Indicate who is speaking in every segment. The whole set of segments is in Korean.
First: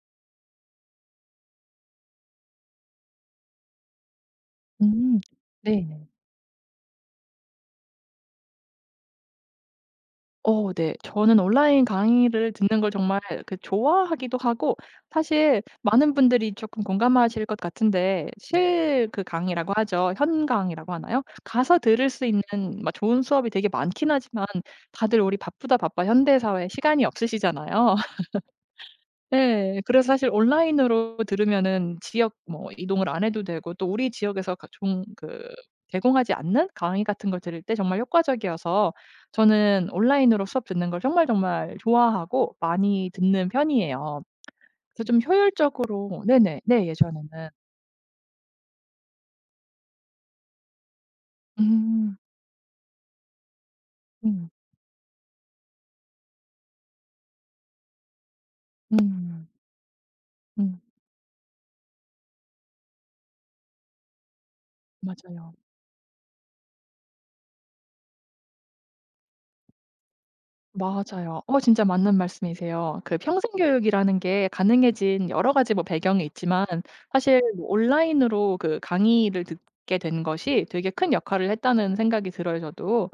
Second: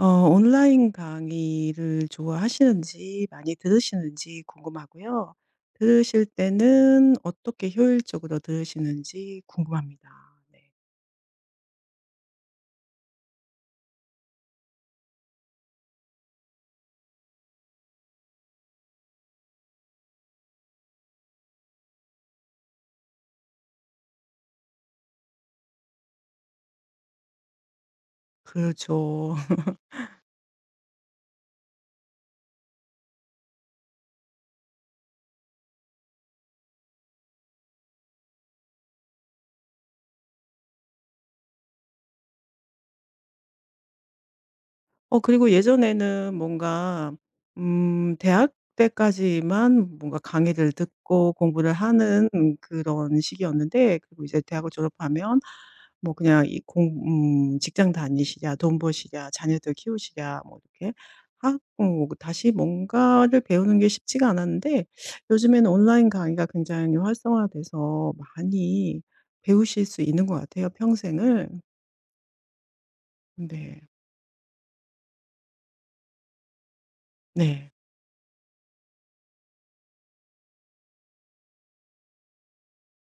Speaker 1: 온라인 강의를 좋아하시는지 많이 들으시는지
Speaker 2: 음.
Speaker 1: 궁금하고요.
Speaker 2: 네네.
Speaker 1: 들으실 때는 어떻게 효율적으로 들으시는지 궁금합니다. 네.
Speaker 2: 어 네. 저는 온라인 강의를 듣는 걸 정말 좋아하기도 하고 사실 많은 분들이 쪼끔 공감하실 것 같은데 실 그 강의라고 하죠. 현 강의라고 하나요? 가서 들을 수 있는 막 좋은 수업이 되게 많긴 하지만 다들 우리 바쁘다 바빠 현대사회 시간이 없으시잖아요.
Speaker 1: 그렇죠.
Speaker 2: 예. 그래서 사실 온라인으로 들으면은 지역 뭐 이동을 안 해도 되고 또 우리 지역에서 가 종 그 제공하지 않는 강의 같은 걸 들을 때 정말 효과적이어서 저는 온라인으로 수업 듣는 걸 정말 정말 좋아하고 많이 듣는 편이에요. 그래서 좀
Speaker 1: 그리고
Speaker 2: 효율적으로.
Speaker 1: 예전에는
Speaker 2: 네네. 네,
Speaker 1: 뭔가
Speaker 2: 예전에는.
Speaker 1: 음 대학 때까지만 뭔가 강의를 듣고 공부를
Speaker 2: 음.
Speaker 1: 하는 그런 시기였는데 그리고 이제
Speaker 2: 음.
Speaker 1: 대학을 졸업하면 뭐 그냥 이 공 직장 다니시랴, 돈 버시랴,
Speaker 2: 음.
Speaker 1: 자녀들 키우시랴 뭐
Speaker 2: 음.
Speaker 1: 이렇게 하고 다시 뭔가를 배우는 게 쉽지가 않았는데
Speaker 2: 맞아요,
Speaker 1: 요즘에는 온라인 강의가 굉장히 활성화돼서 많이 배우실 수 있는 것 같아요,
Speaker 2: 맞아요.
Speaker 1: 평생을.
Speaker 2: 진짜 맞는 말씀이세요. 평생
Speaker 1: 네.
Speaker 2: 교육이라는 게 가능해진 여러 가지 뭐 배경이 있지만 사실 뭐
Speaker 1: 네.
Speaker 2: 온라인으로 강의를 듣게 된 것이 되게 큰 역할을 했다는 생각이 들어요 저도.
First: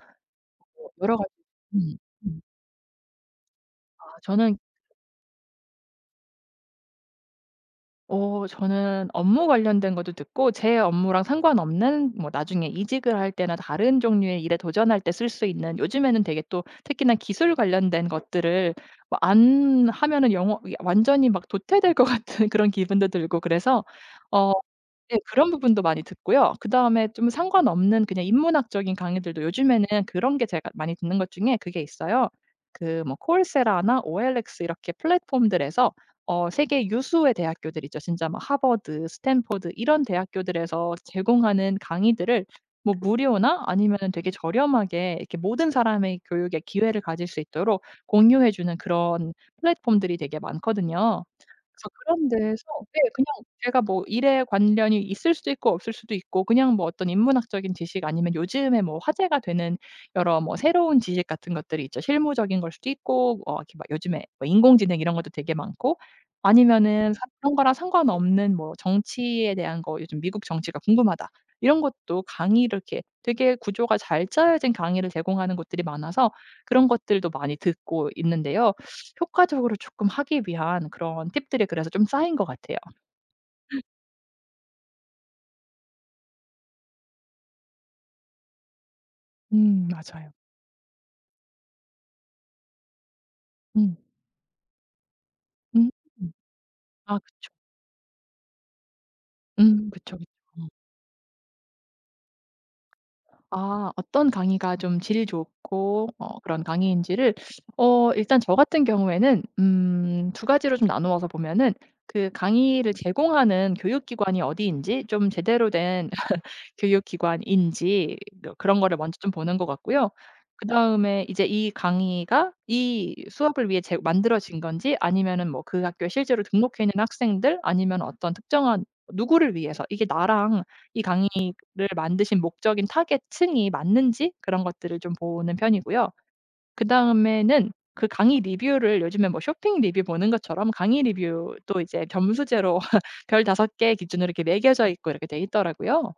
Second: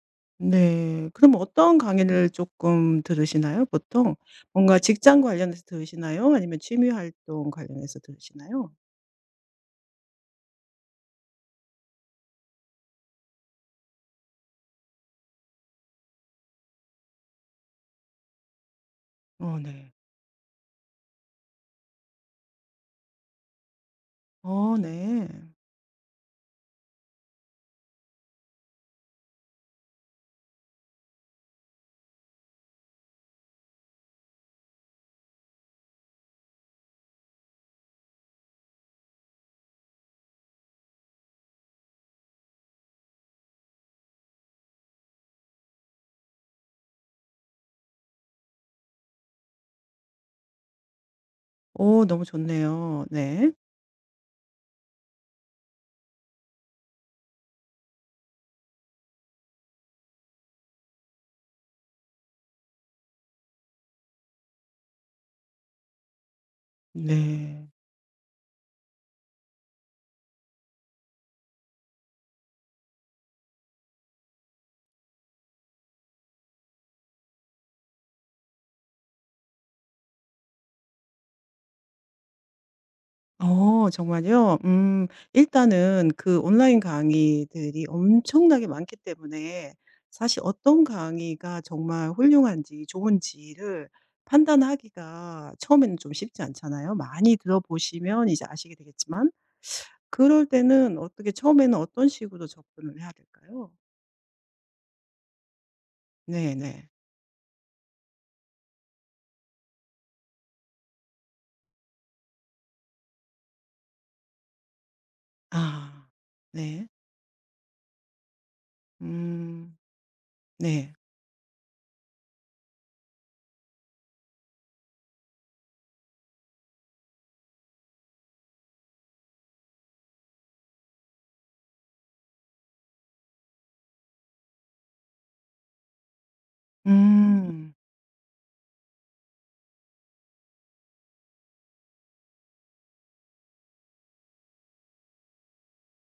Speaker 2: 어,
Speaker 1: 네.
Speaker 2: 여러 가지.
Speaker 1: 그럼 어떤
Speaker 2: 음.
Speaker 1: 강의를
Speaker 2: 음.
Speaker 1: 조금 들으시나요
Speaker 2: 아
Speaker 1: 보통?
Speaker 2: 저는
Speaker 1: 뭔가 직장 관련해서 들으시나요? 아니면 취미 활동 관련해서
Speaker 2: 어
Speaker 1: 들으시나요?
Speaker 2: 저는 업무 관련된 것도 듣고 제 업무랑 상관없는 뭐 나중에 이직을 할 때나 다른 종류의 일에 도전할 때 쓸 수 있는, 요즘에는 되게 또 특히나 기술 관련된 것들을 뭐
Speaker 1: 어
Speaker 2: 안
Speaker 1: 네.
Speaker 2: 하면은 영어 완전히 막 도태될 것 같은 그런 기분도 들고 그래서 어
Speaker 1: 어
Speaker 2: 네.
Speaker 1: 네.
Speaker 2: 그런 부분도 많이 듣고요. 그다음에 좀 상관없는 그냥 인문학적인 강의들도 요즘에는 그런 게 제가 많이 듣는 것 중에 그게 있어요. 콜세라나 OLX 이렇게 플랫폼들에서 세계 유수의 대학교들 있죠. 진짜 막 하버드, 스탠포드 이런 대학교들에서 제공하는 강의들을 뭐 무료나 아니면은 되게 저렴하게 이렇게 모든 사람의 교육의 기회를 가질 수 있도록 공유해 주는 그런 플랫폼들이 되게 많거든요. 그래서
Speaker 1: 오 너무
Speaker 2: 그런 데서 네,
Speaker 1: 좋네요.
Speaker 2: 그냥
Speaker 1: 네.
Speaker 2: 제가 뭐 일에 관련이 있을 수도 있고 없을 수도 있고 그냥 뭐 어떤 인문학적인 지식 아니면 요즘에 뭐 화제가 되는 여러 뭐 새로운 지식 같은 것들이 있죠. 실무적인 걸 수도 있고 이렇게 막 요즘에 뭐 인공지능 이런 것도 되게 많고 아니면은 사 그런
Speaker 1: 네.
Speaker 2: 거랑 상관없는 뭐 정치에 대한 거, '요즘 미국 정치가 궁금하다.' 이런 것도 강의를 이렇게 되게 구조가 잘 짜여진 강의를 제공하는 곳들이 많아서 그런 것들도 많이 듣고 있는데요. 효과적으로 쪼끔 하기 위한 그런 팁들이 그래서 좀 쌓인 것 같아요.
Speaker 1: 어 정말요? 일단은 그 온라인 강의들이 엄청나게 많기 때문에
Speaker 2: 맞아요.
Speaker 1: 사실 어떤 강의가 정말 훌륭한지 좋은지를
Speaker 2: 음.
Speaker 1: 판단하기가
Speaker 2: 음.
Speaker 1: 처음에는 좀 쉽지 않잖아요.
Speaker 2: 아
Speaker 1: 많이
Speaker 2: 그쵸.
Speaker 1: 들어보시면 이제 아시게 되겠지만.
Speaker 2: 그쵸, 그쵸.
Speaker 1: 그럴
Speaker 2: 어.
Speaker 1: 때는 어떻게 처음에는 어떤 식으로 접근을 해야 될까요?
Speaker 2: 아, 어떤 강의가 좀 질 좋고 그런
Speaker 1: 네네.
Speaker 2: 강의인지를 일단 저 같은 경우에는 두 가지로 좀 나누어서 보면은 강의를 제공하는 교육기관이 어디인지, 좀 제대로 된
Speaker 1: 아. 네.
Speaker 2: 교육기관인지 그런 거를 먼저 좀 보는 것
Speaker 1: 음.
Speaker 2: 같고요.
Speaker 1: 네.
Speaker 2: 그다음에 이제 이 강의가 이 수업을 위해 제 만들어진 건지, 아니면은 뭐 그 학교에 실제로 등록해 있는 학생들 아니면 어떤 특정한 누구를 위해서 이게 나랑 이 강의를 만드신 목적인 타겟층이 맞는지 그런 것들을 좀 보는 편이고요. 그다음에는
Speaker 1: 음.
Speaker 2: 강의 리뷰를 요즘에 뭐 쇼핑 리뷰 보는 것처럼 강의 리뷰도 이제 점수제로 별 5개 기준으로 이렇게 매겨져 있고 이렇게 돼 있더라고요.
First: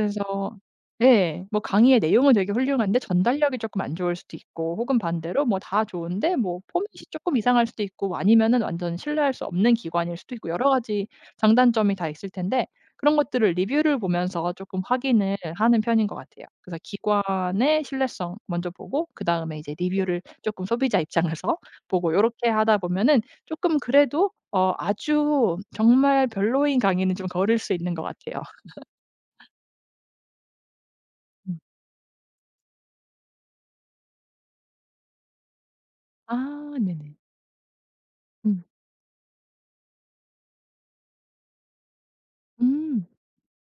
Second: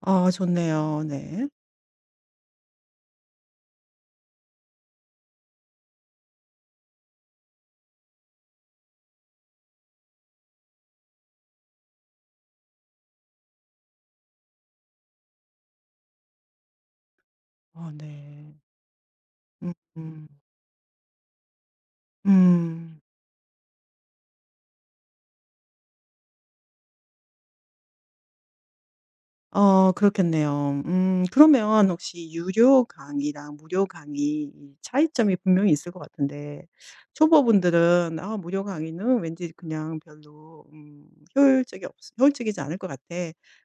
Speaker 1: 아 좋네요.
Speaker 2: 네,
Speaker 1: 네.
Speaker 2: 뭐 강의의 내용은 되게 훌륭한데 전달력이 조금 안 좋을 수도 있고, 혹은 반대로 뭐 다 좋은데 뭐 포맷이 조금 이상할 수도 있고, 뭐 아니면은 완전 신뢰할 수 없는 기관일 수도 있고, 여러 가지 장단점이 다 있을 텐데 그런 것들을 리뷰를 보면서 조금 확인을 하는 편인 것 같아요. 그래서 기관의
Speaker 1: 아
Speaker 2: 신뢰성
Speaker 1: 네.
Speaker 2: 먼저 보고 그다음에 이제
Speaker 1: 음음.
Speaker 2: 리뷰를
Speaker 1: 음.
Speaker 2: 조금 소비자 입장에서 보고 이렇게 하다
Speaker 1: 음.
Speaker 2: 보면은 조금 그래도 아주 정말 별로인 강의는 좀 거를 수 있는 것 같아요.
Speaker 1: 어 그렇겠네요. 그러면 혹시 유료 강의랑 무료 강의 이 차이점이 분명히 있을 것 같은데
Speaker 2: 아 네네.
Speaker 1: 초보분들은 '아
Speaker 2: 음.
Speaker 1: 무료 강의는 왠지 그냥 별로 효율적이 없 효율적이지 않을 것 같아.
Speaker 2: 음.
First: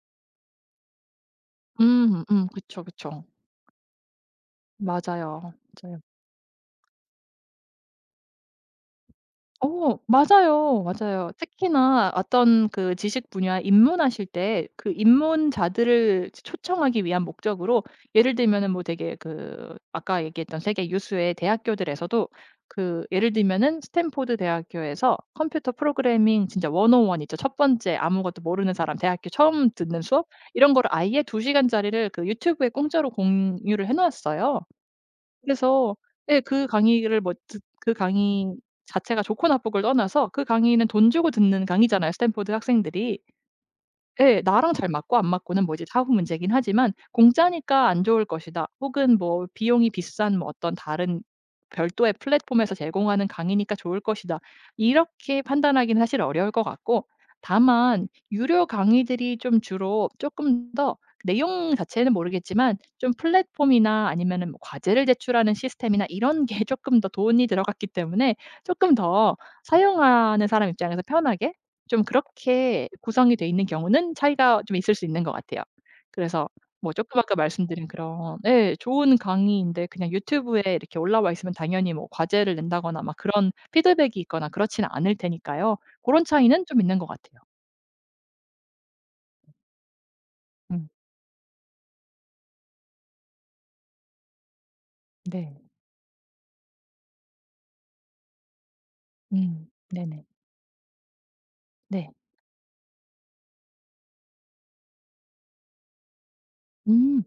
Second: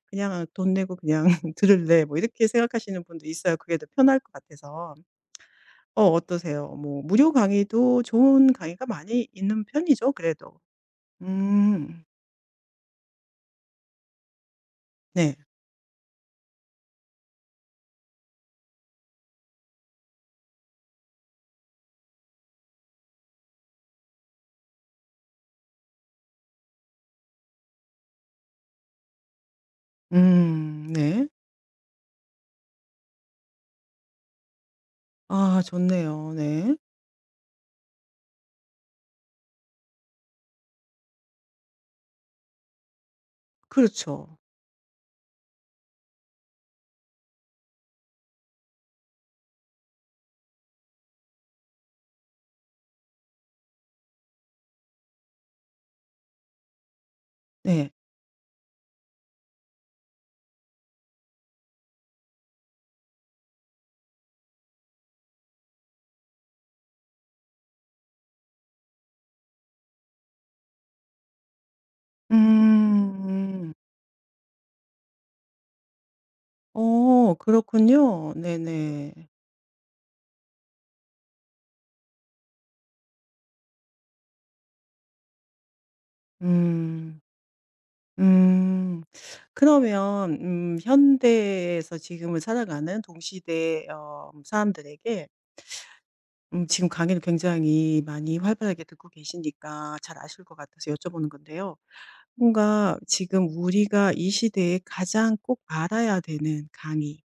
Speaker 1: 그냥 돈 내고 그냥 들을래.' 뭐
Speaker 2: 음.
Speaker 1: 이렇게
Speaker 2: 그쵸,
Speaker 1: 생각하시는
Speaker 2: 그쵸.
Speaker 1: 분도 있어요. 그게 더 편할 것 같아서.
Speaker 2: 맞아요.
Speaker 1: 어 어떠세요? 뭐 무료 강의도 좋은 강의가 많이 있는 편이죠 그래도.
Speaker 2: 맞아요, 맞아요.
Speaker 1: 음.
Speaker 2: 특히나 어떤 지식 분야 입문하실 때 그
Speaker 1: 네.
Speaker 2: 입문자들을 초청하기 위한 목적으로, 예를 들면은 뭐 되게 아까 얘기했던 세계 유수의 대학교들에서도 예를 들면은 스탠포드 대학교에서 컴퓨터 프로그래밍 진짜 101 있죠. 첫 번째 아무것도 모르는 사람 대학교 처음 듣는 수업, 이런 거를 아예
Speaker 1: 네.
Speaker 2: 두 시간짜리를 유튜브에 공짜로 공유를 해 놓았어요.
Speaker 1: 아
Speaker 2: 그래서
Speaker 1: 좋네요.
Speaker 2: 예, 그
Speaker 1: 네.
Speaker 2: 강의를 뭐 듣 그 강의 자체가 좋고 나쁘고를 떠나서 그 강의는 돈 주고 듣는 강의잖아요 스탠포드 학생들이.
Speaker 1: 그렇죠.
Speaker 2: 예. 나랑 잘 맞고 안 맞고는 뭐 이제 사후 문제긴 하지만 '공짜니까 안 좋을 것이다.' 혹은 뭐 '비용이 비싼 뭐 어떤 다른 별도의 플랫폼에서 제공하는 강의니까 좋을 것이다.' 이렇게 판단하기는 사실 어려울 것 같고,
Speaker 1: 네.
Speaker 2: 다만 유료 강의들이 좀 주로 쪼끔 더, 내용 자체는 모르겠지만 좀 플랫폼이나 아니면은 뭐 과제를 제출하는 시스템이나 이런 게 쪼끔 더 돈이 들어갔기 때문에 쪼끔 더 사용하는 사람 입장에서 편하게 좀 그렇게 구성이 돼 있는
Speaker 1: 음.
Speaker 2: 경우는 차이가 좀 있을 수 있는 것 같아요. 그래서 뭐 조금
Speaker 1: 어
Speaker 2: 아까 말씀드린
Speaker 1: 그렇군요.
Speaker 2: 그런, 예
Speaker 1: 네네.
Speaker 2: 좋은 강의인데 그냥 유튜브에 이렇게 올라와 있으면 당연히 뭐 과제를 낸다거나 막 그런 피드백이 있거나 그렇지는 않을 테니까요. 그런 차이는 좀 있는 것
Speaker 1: 음.
Speaker 2: 같아요.
Speaker 1: 음. 그러면
Speaker 2: 음.
Speaker 1: 현대에서 지금을 살아가는 동시대 사람들에게
Speaker 2: 네.
Speaker 1: 지금 강의를 굉장히 많이 활발하게 듣고
Speaker 2: 음.
Speaker 1: 계시니까 잘
Speaker 2: 네네.
Speaker 1: 아실 것 같아서 여쭤보는 건데요.
Speaker 2: 네.
Speaker 1: 뭔가 지금 우리가 이 시대에 가장 꼭 알아야 되는 강의,
Speaker 2: 음.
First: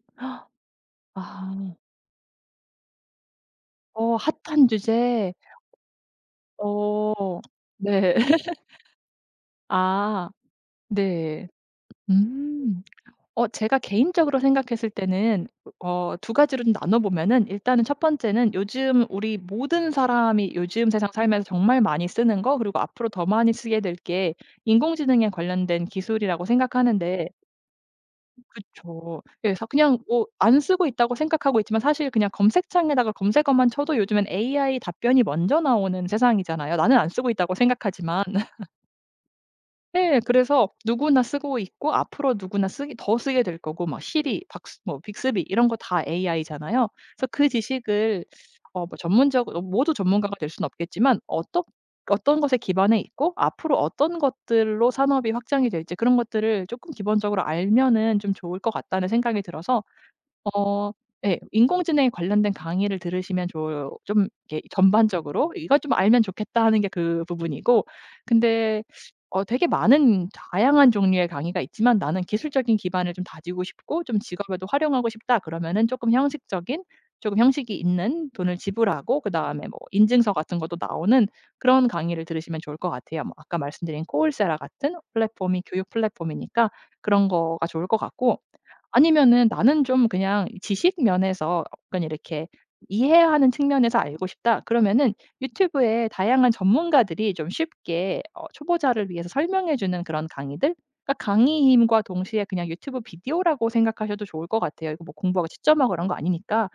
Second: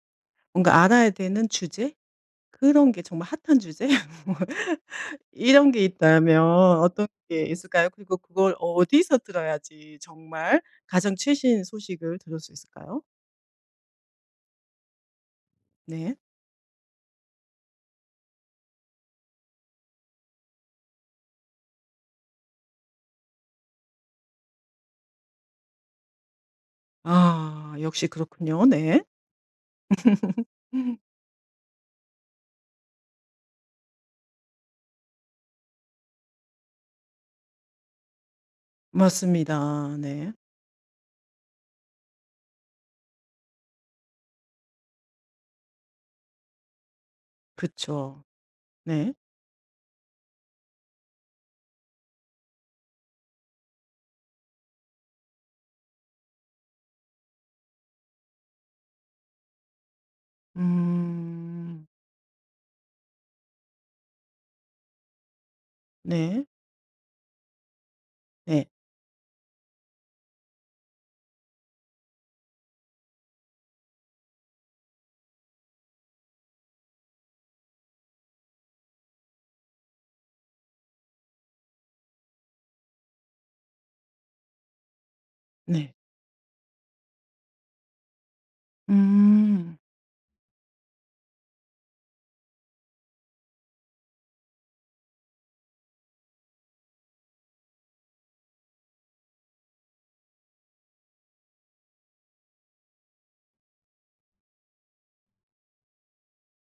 Speaker 1: 뭔가 알아야 되는
Speaker 2: 아.
Speaker 1: 주제? 그런 게 정말 핫한 주제?
Speaker 2: 어 핫한 주제.
Speaker 1: 이런 게 있다면 어떤
Speaker 2: 어.
Speaker 1: 게 있을까요?
Speaker 2: 네.
Speaker 1: 그리고 그걸 어디서 들어야지
Speaker 2: 아.
Speaker 1: 정말 가장
Speaker 2: 네.
Speaker 1: 최신 소식을 들을 수
Speaker 2: 음.
Speaker 1: 있을까요?
Speaker 2: 제가 개인적으로 생각했을 때는
Speaker 1: 네.
Speaker 2: 두 가지로 좀 나눠 보면은, 일단은 첫 번째는 요즘 우리 모든 사람이 요즘 세상 살면서 정말 많이 쓰는 거, 그리고 앞으로 더 많이 쓰게 될 게 인공지능에 관련된 기술이라고 생각하는데.
Speaker 1: 아 역시 그렇군요. 네.
Speaker 2: 그쵸. 그래서 그냥 뭐 안 쓰고 있다고 생각하고 있지만 사실 그냥 검색창에다가 검색어만 쳐도 요즘엔 AI 답변이 먼저 나오는 세상이잖아요. 나는 안 쓰고 있다고 생각하지만.
Speaker 1: 맞습니다.
Speaker 2: 예.
Speaker 1: 네.
Speaker 2: 그래서 누구나 쓰고 있고 앞으로 누구나 쓰기 더 쓰게 될 거고 막 시리, 박스 뭐 빅스비 이런 거 다 AI잖아요. 그래서
Speaker 1: 그쵸.
Speaker 2: 지식을
Speaker 1: 네.
Speaker 2: 전문적으로 모두 전문가가 될 수는 없겠지만 어떤 것에 기반해 있고 앞으로 어떤 것들로 산업이 확장이 될지, 그런 것들을 조금 기본적으로 알면은 좀 좋을 것 같다는 생각이 들어서 어 예.
Speaker 1: 음.
Speaker 2: 인공지능에 관련된 강의를 들으시면 좋을, 좀 이렇게 전반적으로 '이거 좀 알면
Speaker 1: 네.
Speaker 2: 좋겠다.' 하는 게 그 부분이고,
Speaker 1: 네.
Speaker 2: 근데 되게 많은 다양한 종류의 강의가 있지만 '나는 기술적인 기반을 좀 다지고 싶고 좀 직업에도 활용하고 싶다.' 그러면은 조금 형식이 있는, 돈을 지불하고 그다음에 뭐 인증서 같은 것도 나오는 그런 강의를 들으시면 좋을 것 같아요. 뭐 아까 말씀드린 코울세라 같은 플랫폼이 교육
Speaker 1: 네.
Speaker 2: 플랫폼이니까 그런 거가 좋을 것 같고, 아니면은
Speaker 1: 음.
Speaker 2: '나는 좀 그냥 지식 면에서 약간 이렇게 이해하는 측면에서 알고 싶다.' 그러면은 유튜브에 다양한 전문가들이 좀 쉽게 초보자를 위해서 설명해 주는 그런 강의들? 그러니까 강의임과 동시에 그냥 유튜브 비디오라고 생각하셔도 좋을 것 같아요. 이거 뭐 공부하고 채점하고 그런 거 아니니까.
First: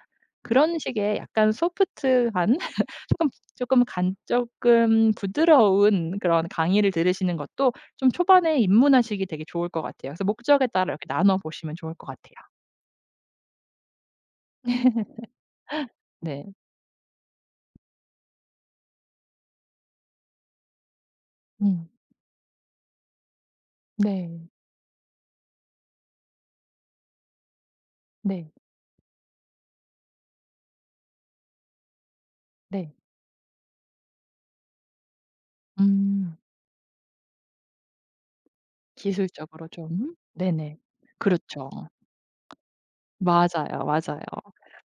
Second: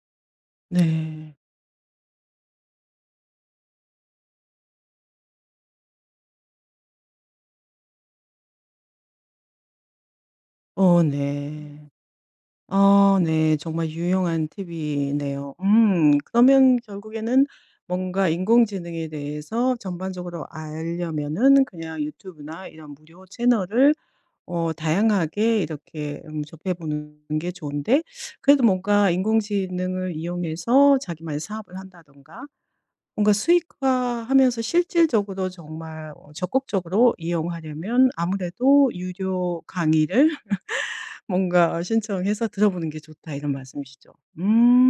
Speaker 2: 그런 식의
Speaker 1: 네.
Speaker 2: 약간 소프트한 조금 조금 부드러운 그런 강의를 들으시는 것도 좀 초반에 입문하시기 되게 좋을 것 같아요. 그래서 목적에 따라
Speaker 1: 어
Speaker 2: 이렇게 나눠 보시면
Speaker 1: 네.
Speaker 2: 좋을 것 같아요.
Speaker 1: 아 네. 정말 유용한 팁이네요.
Speaker 2: 네.
Speaker 1: 그러면 결국에는 뭔가 인공지능에 대해서 전반적으로 알려면은
Speaker 2: 음.
Speaker 1: 그냥 유튜브나 이런 무료 채널을
Speaker 2: 네.
Speaker 1: 다양하게 이렇게 접해 보는 게 좋은데
Speaker 2: 네.
Speaker 1: 그래도 뭔가 인공지능을 이용해서 자기만의 사업을 한다든가
Speaker 2: 네.
Speaker 1: 뭔가 수익화하면서 실질적으로 정말
Speaker 2: 음.
Speaker 1: 적극적으로 이용하려면 아무래도 유료
Speaker 2: 기술적으로 좀.
Speaker 1: 강의를
Speaker 2: 네네. 그렇죠.
Speaker 1: 뭔가 '신청해서 들어보는 게 좋다.' 이런
Speaker 2: 맞아요,
Speaker 1: 말씀이시죠.
Speaker 2: 맞아요.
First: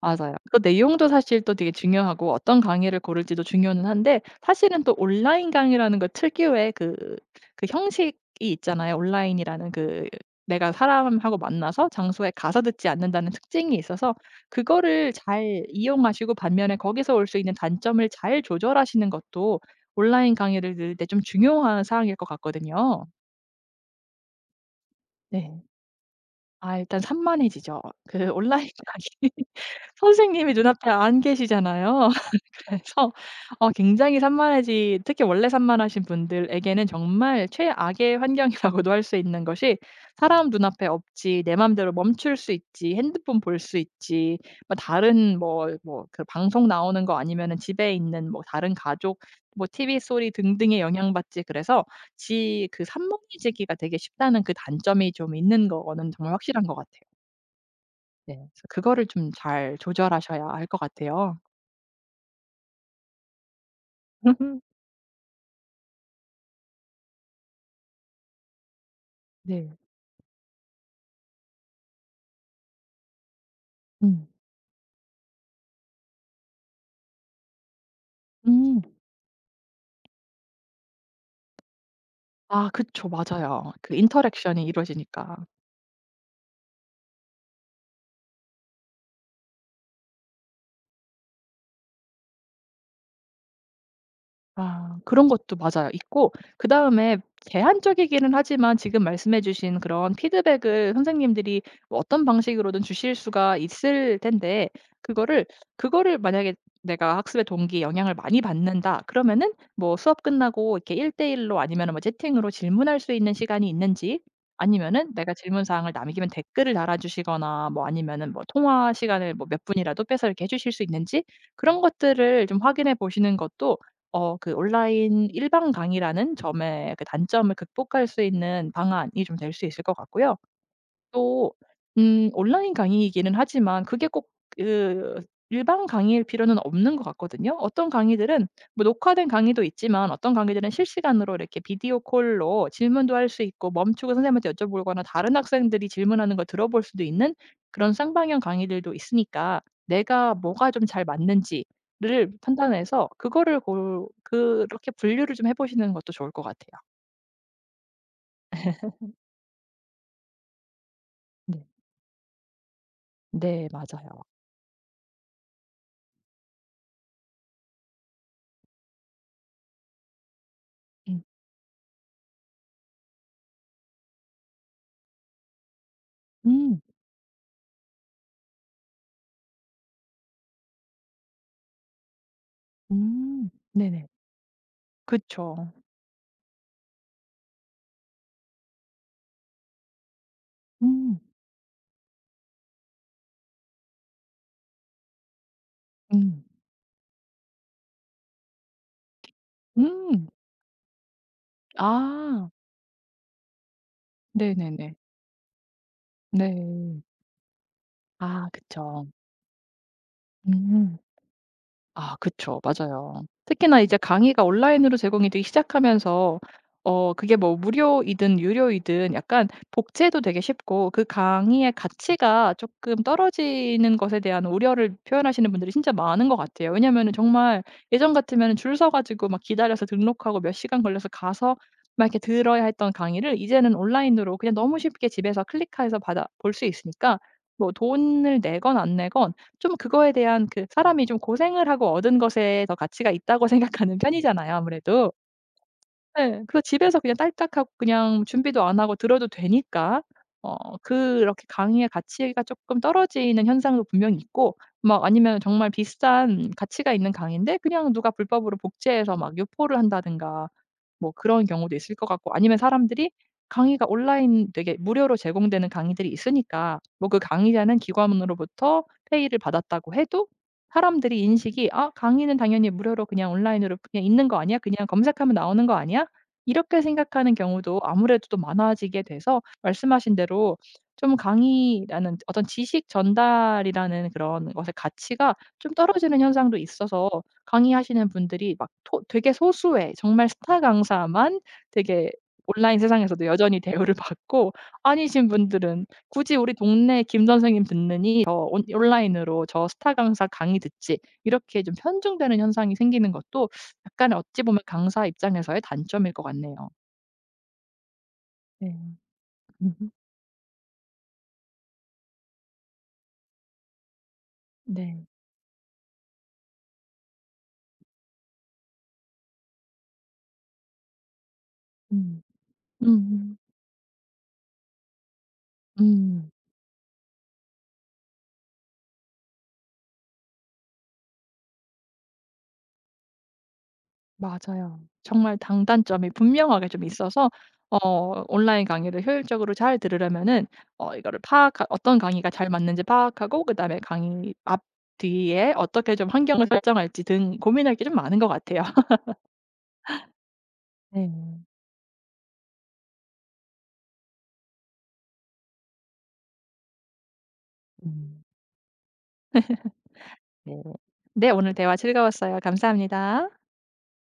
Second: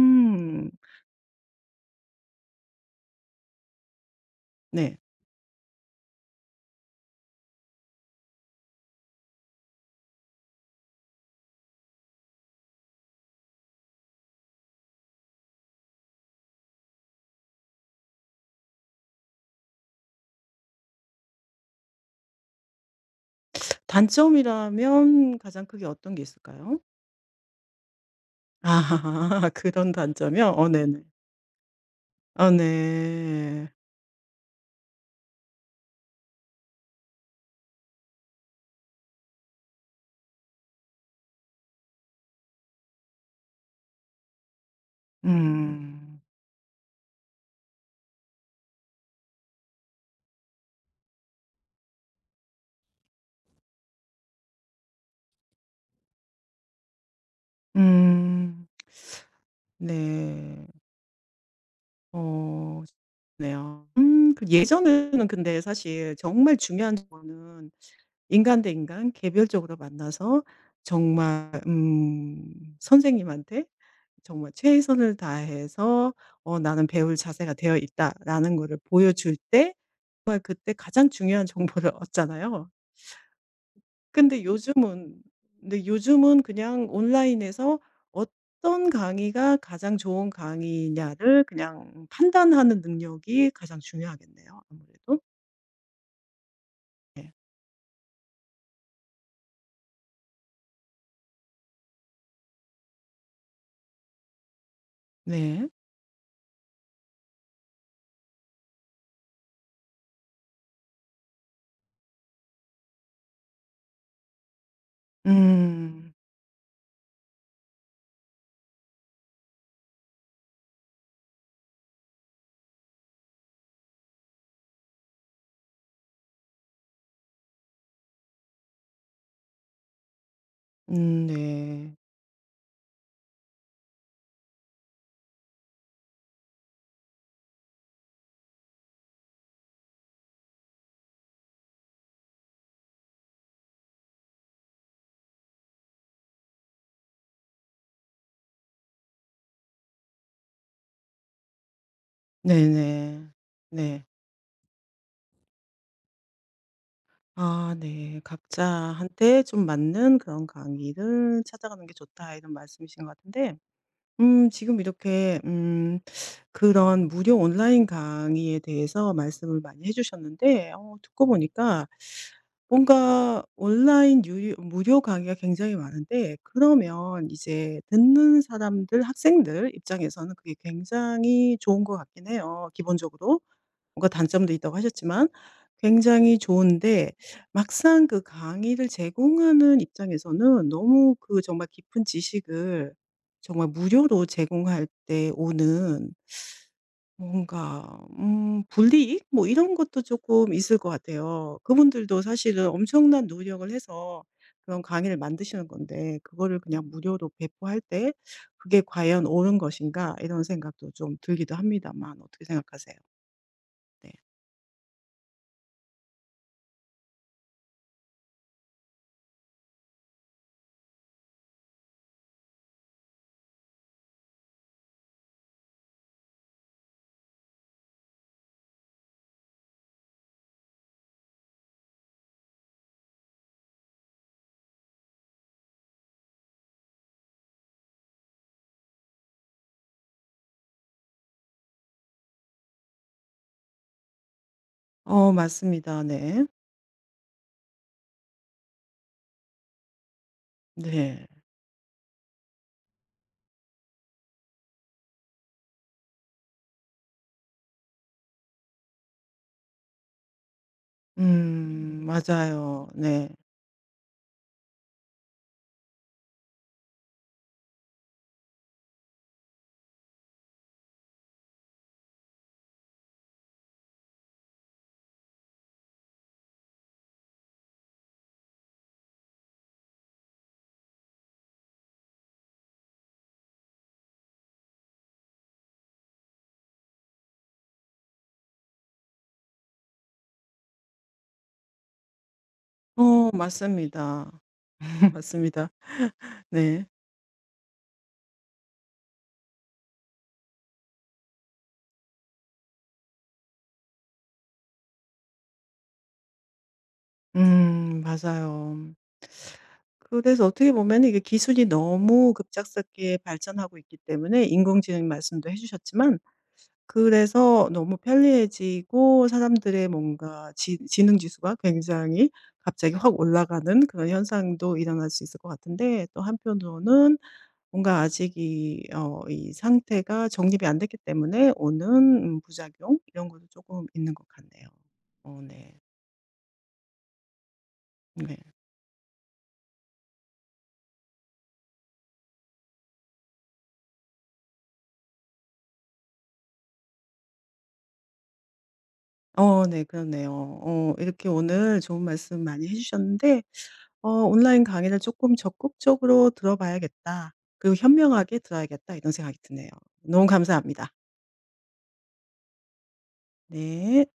Speaker 2: 맞아요. 내용도 사실 또 되게 중요하고 어떤 강의를 고를지도 중요는 한데, 사실은 또
Speaker 1: 네.
Speaker 2: 온라인 강의라는 것 특유의 그 형식이 있잖아요. 온라인이라는 그, 내가 사람하고 만나서 장소에 가서 듣지 않는다는 특징이 있어서 그거를 잘 이용하시고 반면에 거기서 올 수 있는 단점을 잘 조절하시는 것도 온라인 강의를 들을 때 좀 중요한 사항일 것 같거든요.
Speaker 1: 단점이라면
Speaker 2: 네.
Speaker 1: 가장 크게 어떤 게
Speaker 2: 아
Speaker 1: 있을까요?
Speaker 2: 일단 산만해지죠. 그 온라인
Speaker 1: 아
Speaker 2: 강의.
Speaker 1: 그런 단점이요?
Speaker 2: 선생님이
Speaker 1: 어
Speaker 2: 눈앞에
Speaker 1: 네네.
Speaker 2: 안 계시잖아요.
Speaker 1: 아
Speaker 2: 그래서
Speaker 1: 네.
Speaker 2: 굉장히 산만해지 특히 원래 산만하신 분들에게는 정말 최악의 환경이라고도 할 수 있는 것이, 사람 눈앞에 없지, 내 맘대로 멈출 수 있지, 핸드폰 볼 수 있지, 뭐 다른
Speaker 1: 음.
Speaker 2: 방송 나오는 거 아니면은 집에 있는 뭐 다른 가족 뭐 TV 소리 등등에 영향받지, 그래서 지 그 산만해지기가 되게 쉽다는 그 단점이 좀 있는 거는 정말 확실한 것 같아요. 네. 그래서
Speaker 1: 음.
Speaker 2: 그거를 좀 잘 조절하셔야 할
Speaker 1: 네.
Speaker 2: 것 같아요.
Speaker 1: 어 네요. 그 예전에는 근데 사실 정말 중요한 거는 인간 대 인간
Speaker 2: 네.
Speaker 1: 개별적으로 만나서 정말 선생님한테
Speaker 2: 음.
Speaker 1: 정말 최선을 다해서 '나는 배울 자세가 되어 있다.'라는 거를
Speaker 2: 음.
Speaker 1: 보여줄 때 정말 그때 가장 중요한 정보를
Speaker 2: 아
Speaker 1: 얻잖아요.
Speaker 2: 그쵸. 맞아요. 그
Speaker 1: 근데
Speaker 2: 인터랙션이
Speaker 1: 요즘은
Speaker 2: 이루어지니까.
Speaker 1: 근데 요즘은 그냥 온라인에서 어떤 강의가 가장 좋은 강의냐를 그냥 판단하는 능력이 가장 중요하겠네요
Speaker 2: 아
Speaker 1: 아무래도.
Speaker 2: 그런 것도 맞아요. 있고, 그다음에
Speaker 1: 네.
Speaker 2: 제한적이기는 하지만 지금 말씀해 주신 그런 피드백을 선생님들이 뭐 어떤 방식으로든 주실 수가 있을 텐데 그거를
Speaker 1: 네.
Speaker 2: 그거를 만약에 '내가 학습의 동기에 영향을 많이 받는다.' 그러면은 뭐 수업 끝나고 이렇게 1 대1로 아니면 뭐 채팅으로 질문할 수 있는 시간이 있는지, 아니면은 내가 질문 사항을
Speaker 1: 음.
Speaker 2: 남기면 댓글을 달아 주시거나, 뭐 아니면은 뭐 통화 시간을 뭐 몇 분이라도 빼서 이렇게 해 주실 수 있는지, 그런 것들을 좀 확인해 보시는 것도 온라인 일반 강의라는 점의 그 단점을 극복할 수 있는 방안이 좀 될 수 있을 것 같고요. 또
Speaker 1: 네.
Speaker 2: 온라인 강의이기는 하지만 그게 꼭 그 일반 강의일 필요는 없는 것 같거든요. 어떤 강의들은 뭐 녹화된 강의도 있지만 어떤 강의들은 실시간으로 이렇게 비디오 콜로 질문도 할 수 있고 멈추고 선생님한테 여쭤보거나 다른 학생들이 질문하는 걸 들어볼 수도 있는 그런 쌍방향 강의들도 있으니까 내가 뭐가 좀 잘 맞는지를 판단해서
Speaker 1: 네네.
Speaker 2: 그거를
Speaker 1: 네.
Speaker 2: 골 그렇게 분류를 좀 해 보시는 것도 좋을 것 같아요.
Speaker 1: 아 네. 각자한테 좀 맞는 그런 강의를
Speaker 2: 네.
Speaker 1: 찾아가는 게 좋다 이런 말씀이신 것 같은데
Speaker 2: 네 맞아요.
Speaker 1: 지금 이렇게 그런 무료 온라인 강의에 대해서 말씀을 많이 해 주셨는데 어
Speaker 2: 음.
Speaker 1: 듣고 보니까 뭔가 온라인 유료 무료 강의가 굉장히 많은데
Speaker 2: 음.
Speaker 1: 그러면 이제 듣는 사람들 학생들 입장에서는 그게 굉장히 좋은 것 같긴 해요 기본적으로.
Speaker 2: 음. 네네.
Speaker 1: 뭔가 단점도 있다고 하셨지만
Speaker 2: 그쵸.
Speaker 1: 굉장히 좋은데 막상 그 강의를 제공하는 입장에서는 너무
Speaker 2: 음.
Speaker 1: 그 정말 깊은 지식을 정말 무료로 제공할 때 오는
Speaker 2: 음.
Speaker 1: 뭔가 불이익 뭐 이런 것도
Speaker 2: 음.
Speaker 1: 조금 있을 것 같아요. 그분들도
Speaker 2: 아.
Speaker 1: 사실은 엄청난 노력을 해서 그런
Speaker 2: 네네네.
Speaker 1: 강의를 만드시는 건데 그거를 그냥
Speaker 2: 네.
Speaker 1: 무료로 배포할 때
Speaker 2: 아
Speaker 1: '그게
Speaker 2: 그쵸.
Speaker 1: 과연 옳은 것인가?' 이런 생각도
Speaker 2: 음.
Speaker 1: 좀 들기도
Speaker 2: 아
Speaker 1: 합니다만 어떻게
Speaker 2: 그쵸.
Speaker 1: 생각하세요?
Speaker 2: 맞아요. 특히나 이제
Speaker 1: 네.
Speaker 2: 강의가 온라인으로 제공이 되기 시작하면서 그게 뭐 무료이든 유료이든 약간 복제도 되게 쉽고, 그 강의의 가치가 조금 떨어지는 것에 대한 우려를 표현하시는 분들이 진짜 많은 것 같아요. 왜냐면은 정말 예전 같으면 줄 서 가지고 막 기다려서 등록하고 몇 시간 걸려서 가서 막 이렇게 들어야 했던 강의를 이제는 온라인으로 그냥 너무 쉽게 집에서 클릭해서 받아 볼 수 있으니까, 뭐 돈을 내건 안 내건, 좀 그거에 대한 그 사람이 좀 고생을 하고 얻은 것에 더 가치가 있다고 생각하는 편이잖아요 아무래도.
Speaker 1: 어 맞습니다.
Speaker 2: 예.
Speaker 1: 네.
Speaker 2: 그래서 집에서 그냥 딸딱하고 그냥 준비도 안 하고 들어도 되니까
Speaker 1: 네.
Speaker 2: 그렇게 강의의 가치가 쪼끔 떨어지는 현상도 분명히 있고, 막 아니면 정말 비싼 가치가 있는 강의인데 그냥 누가 불법으로 복제해서 막 유포를 한다든가 뭐 그런 경우도 있을 것 같고, 아니면
Speaker 1: 맞아요.
Speaker 2: 사람들이,
Speaker 1: 네.
Speaker 2: 강의가 온라인 되게 무료로 제공되는 강의들이 있으니까 뭐 그 강의자는 기관으로부터 페이를 받았다고 해도 사람들이 인식이 '아, 강의는 당연히 무료로 그냥 온라인으로 그냥 있는 거 아니야? 그냥 검색하면 나오는 거 아니야?' 이렇게 생각하는 경우도 아무래도 또 많아지게 돼서, 말씀하신 대로 좀 강의라는 어떤 지식 전달이라는 그런 것의 가치가 좀 떨어지는 현상도 있어서, 강의하시는 분들이 막 토 되게 소수의 정말 스타 강사만 되게 온라인 세상에서도
Speaker 1: 어
Speaker 2: 여전히 대우를
Speaker 1: 맞습니다.
Speaker 2: 받고, 아니신
Speaker 1: 맞습니다.
Speaker 2: 분들은 "굳이 우리
Speaker 1: 네.
Speaker 2: 동네 김 선생님 듣느니 저 온 온라인으로 저 스타 강사 강의 듣지." 이렇게 좀 편중되는 현상이 생기는 것도 약간 어찌 보면 강사 입장에서의 단점일 것 같네요.
Speaker 1: 맞아요.
Speaker 2: 네. 음
Speaker 1: 그래서 어떻게 보면 이게 기술이 너무 급작스럽게 발전하고 있기 때문에
Speaker 2: 네.
Speaker 1: 인공지능 말씀도 해 주셨지만 그래서 너무 편리해지고 사람들의 뭔가 지 지능 지수가
Speaker 2: 음.
Speaker 1: 굉장히 갑자기 확
Speaker 2: 음.
Speaker 1: 올라가는 그런 현상도 일어날 수 있을 것 같은데 또
Speaker 2: 음.
Speaker 1: 한편으로는 뭔가 아직 이 상태가 정립이 안 됐기 때문에 오는 부작용 이런 것도 조금 있는 것 같네요.
Speaker 2: 맞아요. 정말
Speaker 1: 어 네.
Speaker 2: 장단점이 분명하게 좀 있어서 어
Speaker 1: 네.
Speaker 2: 온라인 강의를 효율적으로 잘 들으려면은 어 이거를 파악하 어떤 강의가 잘 맞는지 파악하고 그다음에 강의 앞 뒤에 어떻게 좀 환경을 설정할지 등 고민할 게 좀 많은 것 같아요.
Speaker 1: 어 네 그렇네요. 어 이렇게
Speaker 2: 네.
Speaker 1: 오늘 좋은 말씀 많이 해 주셨는데 어 '온라인 강의를 조금 적극적으로 들어봐야겠다. 그리고
Speaker 2: 음.
Speaker 1: 현명하게 들어야겠다.' 이런 생각이 드네요. 너무
Speaker 2: 네.
Speaker 1: 감사합니다.
Speaker 2: 네. 오늘 대화 즐거웠어요. 감사합니다.
Speaker 1: 네.